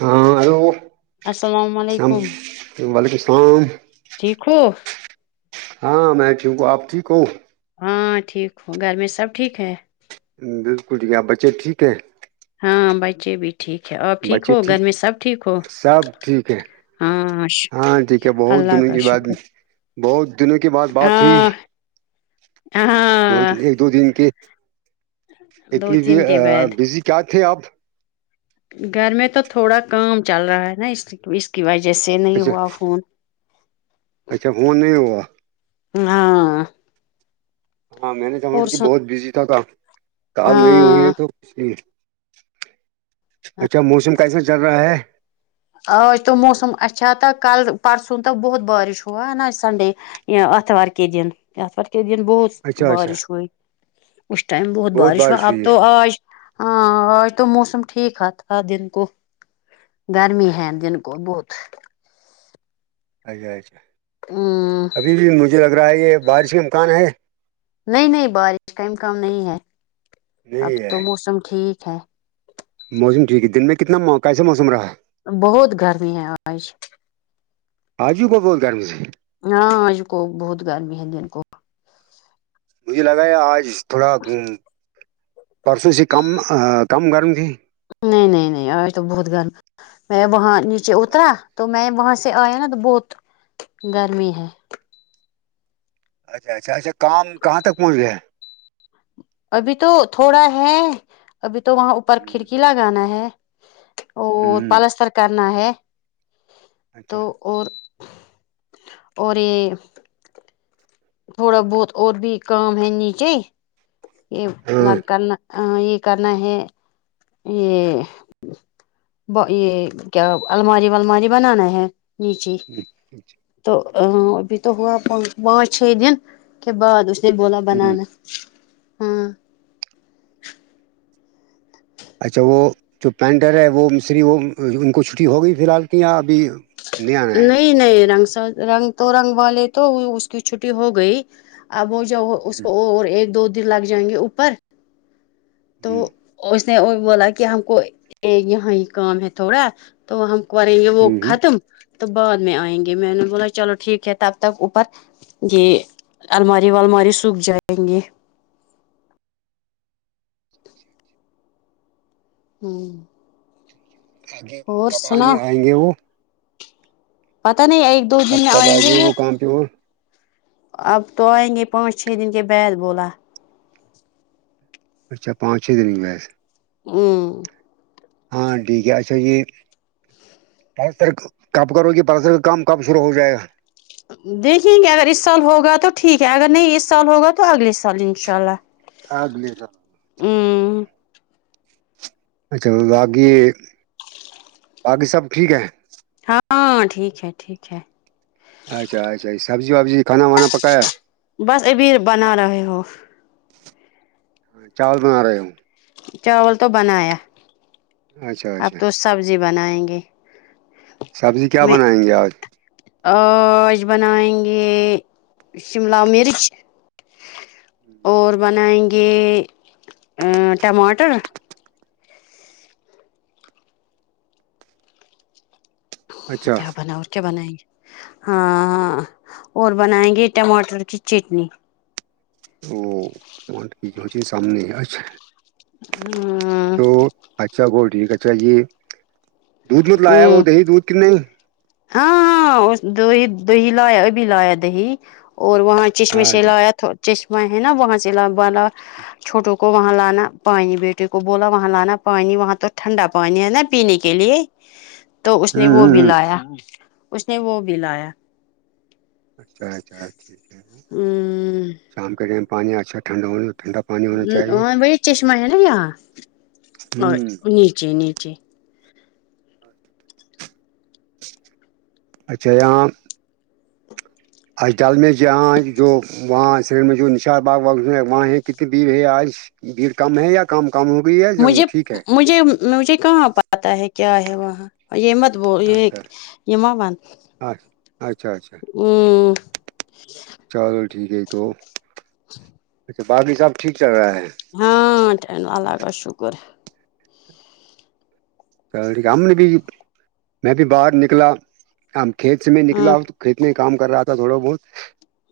ہاں ہیلو السلام اللام علیکم وعلیکم السلام ٹھیک ہو ہاں میں ٹھیک ہو آپ ٹھیک ہو ہاں ٹھیک ہوں گھر میں سب ٹھیک ہے بالکل ٹھیک ہے آپ بچے ٹھیک ہے ہاں بچے بھی ٹھیک ہے اور ٹھیک ہو گھر میں سب ٹھیک ہو سب ٹھیک ہے ہاں شو ہاں ٹھیک ہے بہت اللہ دنوں کا کی بعد شکر بہت دنوں کے بعد بات ہوئی ہاں دو ہاں ایک دو دن کے دو اتنی تین کے بعد بزی آ کیا تھے آپ گھر میں تو تھوڑا کام چل رہا ہے نا اس ئی اس کی وجہ سے نہیں اچھا ہوا فون اچھا فون نہیں ہوا ہاں ہاں میں نے سما اور کہ سن بہت بزی تھا تھا کال نہیں ہوئی ہاں ہے تو کچھ نہیں اچھا موسم کیسا چل رہا ہے آج تو موسم اچھا تھا کل پرسوں تک بہت بارش ہوا ہے نا سنڈے یہ اتوار کے دن اتوار کے دن بہت اچھا اچھا بارش ہوئی اس ٹائم بہت بارش ہوا اب تو آج ہاں آج تو موسم ٹھیک ہے تھا دن کو گرمی ہے دن کو بہت اچھا اچھا ہمم ابھی بھی مجھے لگ رہا ہے یہ بارش کے امکان ہے نہیں نہیں بارش کا امکان نہیں ہے اب نہیں ہے تو موسم ٹھیک ہے موسم ٹھیک ہے دن میں کتنا مو کیسا موسم رہا بہت گرمی ہے آج آج بھی بہت گرم سے ہاں آج تو بہت گرمی ہے دن کو مجھے لگا ہے آج تھوڑا پرسوں سے کم کم گرم تھی نہی نہی نہی آج تو بہت گرم میں وہاں نیچے اترا تو میں وہاں سے آیا نا تو بہت گرمی ہے اچھا اچھا اچھا کام کہاں تک پہنچ گیا ہے ابھی تو تھوڑا ہے ابھی تو وہاں اوپر کھڑکی لگانا ہے او پلستر کرنا ہے اچھا تو اور اور یہ تھوڑا بہت اور بھی کام ہے نیچے یہ ہاں لگ کرنا ہاں یہ کرنا ہے یہ ب یہ کیا الماری ول ماری بنانا ہے نیچے ہوں اچھا تو ابھی تو ہوا پانچ پانچ چھ دن کے بعد اس نے بولا ہوں۔ بنانا ہاں اچھا وہ جو پینٹر ہے وہ مصری وہ ان کو چھٹی ہوگئی فی الحال یہاں ابھی نیا ہے نہیں نہیں رنگ س رنگ تو رنگ والے تو اس کی چھٹی ہو گئی اب ج اور اس ہوں، کو اور ایک دو دن لگ جائیں گے اوپر تو ہوں اس نے وہ بولا کہ ہم کو یہاں ہی کام ہے تھوڑا تو ہم کریں گے وہ ہوں، ہوں۔ ختم تو بعد میں آئیں گے میں نے بولا چلو ٹھیک ہے تب تک اوپر یہ الماری والماری سوکھ جائیں گے ہوں سنا [unintelligible] پتا نہیں ایک دو دن اب میں کب آئیں گے وہ [unintelligible] اب تو آئیں گے پانچ چھ دن کے بید بولا اچھا پانچ چھ دن میں ہمم ہاں ٹھیک ہے اچھا یہ پر سر کب کرو گی پرسر کا کام کب شروع ہو جائے گا دیکھیں گے اگر ا اس سال ہوگا تو ٹھیک ہے اگر نہیں اس سال ہوگا تو اگلے سال ان شاء اللہ [unintelligible] ہمم اچھا باقی باقی سب ٹھیک ہے ہاں ٹھیک ہے ٹھیک ہے اچھا اچھا یہ سبزی وبزی کھانا وانا پکایا بس ابھی یہ بنا رہے ہو چاول بنا رہے ہو چاول تو بنایا اچھا اب اچھا تو سبزی بنائیں گے سبزی کیا میں بنائیں گے آج آج بنائیں گے شملہ مرچ اور بنائیں گے ا ٹماٹر اچھا کیا بناو اور کیا بنائیں گے ہاں اور بنائیں گے ٹماٹر کی چٹنی [unintelligible] ہاں تو اچھا گول ٹھیک ہے چلیے دودھ میںت لایا وہ ہاں دہی دودھ ک نہیں ہاں دو دہی لایا ابھی لایا دہی اور وہاں چشمے سے اچھا لایا تھ چشمہ ہے نا وہاں سے ل والا چھوٹوں کو وہاں لانا پانی بیٹے کو بولا وہاں لانا پانی وہاں تو ٹھنڈا پانی ہے نا پینے کے لیے تو اس نے وہ بھی ہ لایا اس نے وہ بھی لایا اچھااچھا اچھا ٹھیک ہے وہ ہ شام کے ٹائم پانی اچھا ٹھنڈا ہو بڑ چشمہ ہے نا یہاں اور ہ نیچے نیچے اچھا یہاں اچ ڈل م میںل ج ہاں جو وہاں سری م میں جو نشاط باغ وغ وہاں کتنے ب آج بھیڑ کم ہے یا کام کم ہو گئی ہے مجھے ٹھیک ہے مجھے مجھے کہاں پتہ ہے کیا ہے وہاں یہ مت بول یہ ہے کہ یہ ما ون اچ اچھا اچھا چلو ٹھیک ہے تو اچھا باقی سب ٹھیک چل رہا ہے ہاں ٹین اللہ کا شکر ہم نے بھی میں بھی باہر نکلا ہم کھیت سے میں ہاں نکلا کھیت میں کام کر رہا تھا تھوڑا بہت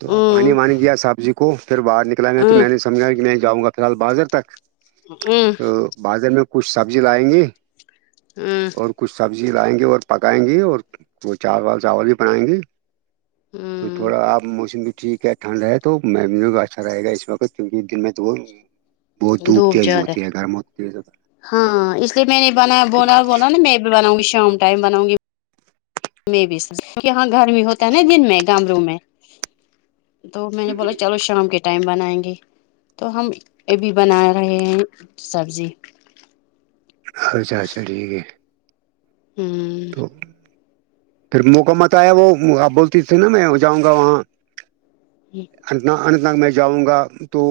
تو ہ پانی وانی دیا سبزی کو پھر باہر نک نکلا میں تو ہ میں نے سمجھا کہ میں جاؤں گا فی الحال بازر تک ہ تو بازار میں کچھ سبزی لائیں گی ہ اور کچھ سبزی لائیں گے اور پکائیں گے اور کو چا وال چاول بھی بنائیں گی ہ تو تھوڑا آپ موسم بھی ٹھیک ہے ٹھنڈ ہے تو م اچھا رہےا اس وقت کیونکہ دن میں تو وہ بہت دھوپ تیز زیادہ ہوتی ہے گرم ہوتی ہے ہاں اس تو میں نے بنا بونا بولنا نا میں بھی بناؤ گی شام ٹائم بناؤں گی میں بھی اس کیونکہ یہاں گھر میں ہوتا ہے نا دن میں گامروں میں تو میں نے بولا چلو شام کے ٹائم بنائیں گے تو ہم ابھی بنا رہے ہیں سبزی اچھا اچھا ٹھیک ہے ہوں تو پھر موقع مت آیا وہ آپ بولتی نا فلم میں جاؤں گا وہاں جی انتا انن [unintelligible] میں جاؤں گا تو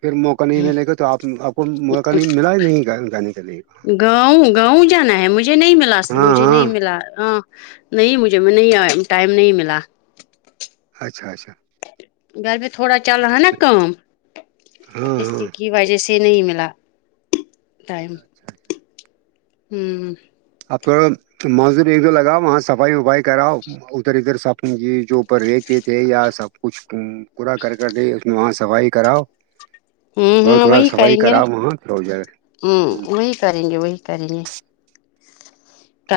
پھر موقع نہیں ملے گا تو آپ آپ کو موقع نہیں ملا نہیں گھر جانے کے لیے گاؤں گاؤں جانا ہے مجھے نہیں ملا ہاں مجھے ہاں نہیں ملا ہ نہیں مجھے مج میں نہیں آ ٹائم نہیں ملا اچھا اچھا گھر میں تھوڑا چل رہا نا کام ہاں اس ہاں کی وجہ سے نہیں ملا ٹائم اچھا ہوں آپ کو مزدور ایک دو لگاؤ وہاں صفائی وفائی کراؤ ادھر ادھر سپنی جی جو اوپرہے تھے یا سب کچھ پورا کر کرے اس میں وہاں صفائی کراؤ ہوں تھوڑا ہاں تھوڑا وہی صفائی کریں گے نا کراؤ وہاں ہو جائے ہ ہوں وہی کریں گے وہی کریں گے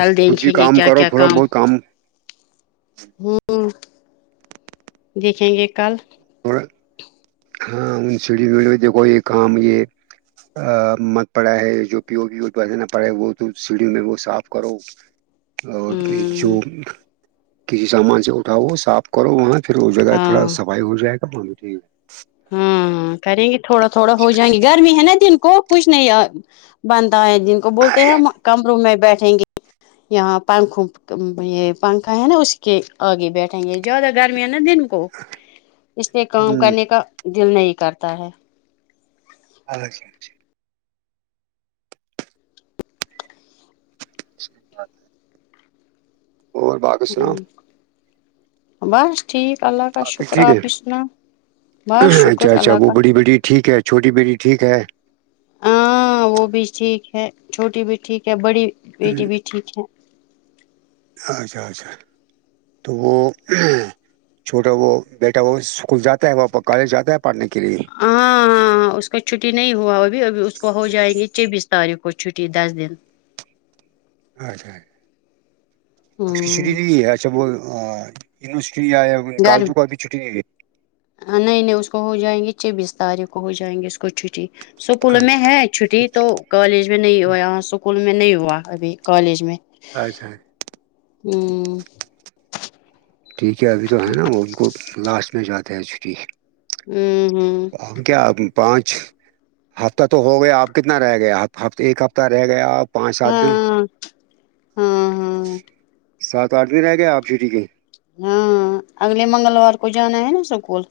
اب خود بھی دیکھیں گے کام کیا کرو کیا تھوڑا بہت کام ہوں دیکھیں گے کل [unintelligible] وا ہاں ہ شڑڑ دھو یہ کام یہ مت پڑا ہے جو پیویس نہ پڑا وہ تو سیڑھی میں وہ صاف کرو اور کے جو ہوں کسی سامان سے اٹھاؤ صاف کرو وہاں پھر وہ جگہ تھوڑا ہاں سفائی ہو جائے گا وہاں جی ہاں کریں گے تھوڑا تھوڑا ہو جائیں گی گرمی ہے نا دن کو کچھ نہیں بنتا ہے جن کو بولتے ہیں ہم ہے کمروں میں بیٹھیں گے یہاں پنکھوں یہ پنکھا ہے نا اس کے آگے بیٹھیں گے زیادہ گرمی ہے نا دن تو اس لیے کام ہوں کرنے کا دل نہیں کرتا ہے اچھا اچھا [unintelligible] [inaudible] اور با [unintelligible] ٹھیک اللہ کا باقی شکر ٹھیک آپ ہے بھی سناؤ بس شکر اچھا اچھا اللہ وہ کا بڑی بیٹی ٹھیک ہے چھوٹی بیٹی ٹھیک ہے ہاں وہ بھی ٹھیک ہے چھوٹی بھی ٹھیک ہے بڑی بیٹی بھی ٹھیک ہے اچھا اچھا تو چھوٹا وہ بیٹا وہ اسکول جاتا ہے وہ کالج جاتا ہے پڑھنے کے لیے ہاں ہاں اس کا چھٹی نہیں ہوا ابھی ابھی اس کو ہو جائیں گے چھبیس تاریخ کو چھٹی دس دن اچھا اس کی چھٹی ہوں نہیں ہے اچھا وہ یونیورسٹی آیا گھر کالجوں کو ابھی چھٹی نہیں دی نہیں نہیں اس کو ہو جائیں گی چھبیس تاریخ کو ہو جائیں گی اس کو اس کو چھٹی اسکول میں ہے چھٹی تو کالج میں نہیں ہوا اچھا یہاں اسکول میں نہیں ہوا ابھی کالج میں اچھا ہوں ٹھیک ہے ابھی تو ہے نا وہ ان کو لاسٹ میں جاتے ہیں چھٹی ہوں ہوں اور کیا ابھی پانچ ہفتہ تو ہو گیا اب کتنا رہ گئا ایک ہفتہ رہ گیا اب پانچ سات دن ہاں ہاں ہاں سات آٹھ دن رہ گئے اب چھٹی کے ہاں اگلے منگلوار کو جانا ہے نا سکول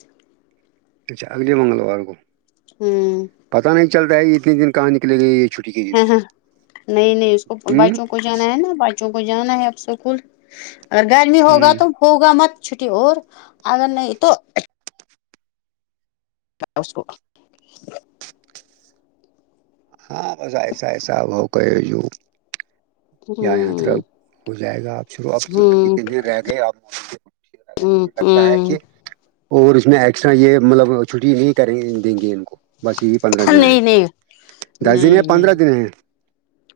اچھا اگلے منگلوار کو ہوں پتا نہیں چل رہا ہے یہ اتنے دن کہاں نکلے گئی ہ ہاں نہیں نہیں اس کو ہ بچوں کو کو جانا ہے نا بچوں کو جانا ہے اب اسکول اگر گرمی ہوگا ہ تو ہوگا مت چھٹی اور اگر نہیں تو [inaudible] ہاں بس ایسا ایسا ہوا کرے جو [inaudible] یہ یہطر ہوں ہو جائے گا آپ شروع اب ہوں کتنے دن رہ گئے اب ہوں مجھے لگتا ہے ہوں کہ اور اس میں ایکسٹرا یہ مطلب چھٹی نہیں کرنے دیں گے ان کو بس یہی پندرہ دن ہے نہیں نہیں دس دن یا نہیں پندرہ نہیں دن ہیں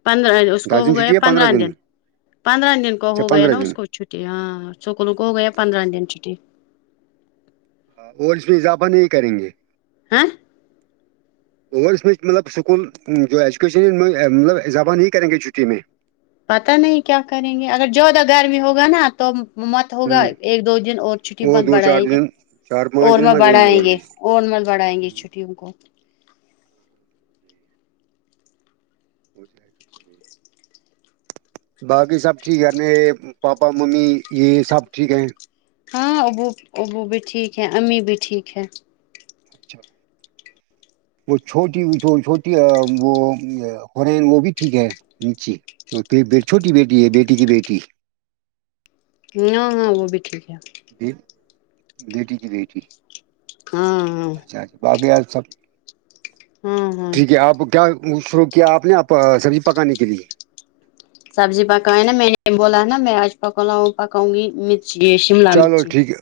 پندرہ اس کو ہو گیا پندرہ دن پندرہ دن کو اچھا ہو گیا پندرہ نا اس دن کو چھٹیاں اسکول کو ہو گئے پندرہ دن چھٹی اور بھی اضافہ نہیں کرینگے ہاں اولڈ سمیچ مطلب اسکول جو ایجوکیشن ہے میں مطلب اضافہ نہیں کریں گے چھٹی میں پتا نہیں کیا کریں گے اگر زیادہ گرمی ہوگا نا تو مت ہ ہوگا ایک دو دن اور چھٹی مت دو چار بڑھائیں گے دن چار پانچ اور دن م میں دیں بڑھائیں اور گے بھی اور مت بڑھائیں گے ہوں چھٹیوں کو ہو جائے گا پھر بھی باقی سب ٹھیک ہےنے پاپا ممی یہ سب ٹھیک ہیں ہاں ابو ابو بھی ٹھیک ہے امی بھی ٹھیک ہے اچھا وہ چھوٹی چھوٹی وہ ہون بہن وہ بھی ٹھیک ہے جی چھوٹی بیٹی ہے بیٹی کی بیٹی ہاں ہاں وہ بھی ٹھیک ہے بی بیٹی کی بیٹی ہاں ہاں اچھا باقی سب یار ہاں ہاں ٹھیک ہے آپ کا شروع کیا آپ نے آپ سبزی پکانے کے لیے سبزی پکا ہے نا میں نے بولا ہے نا میں آج پکا لا پکاوں گی یہ شملہ چلو مرچی ٹھیک ہے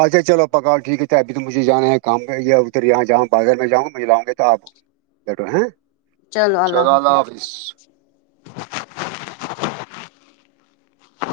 اچھا چلو پکاو ٹھیک ہے چائے پی کے مجھے جانا ہے کام میں یا ادھر یہاں جاو بازر میں جاوں مہلاوں گے تو آپ بیٹھو ہیں چلو اللہ حافظ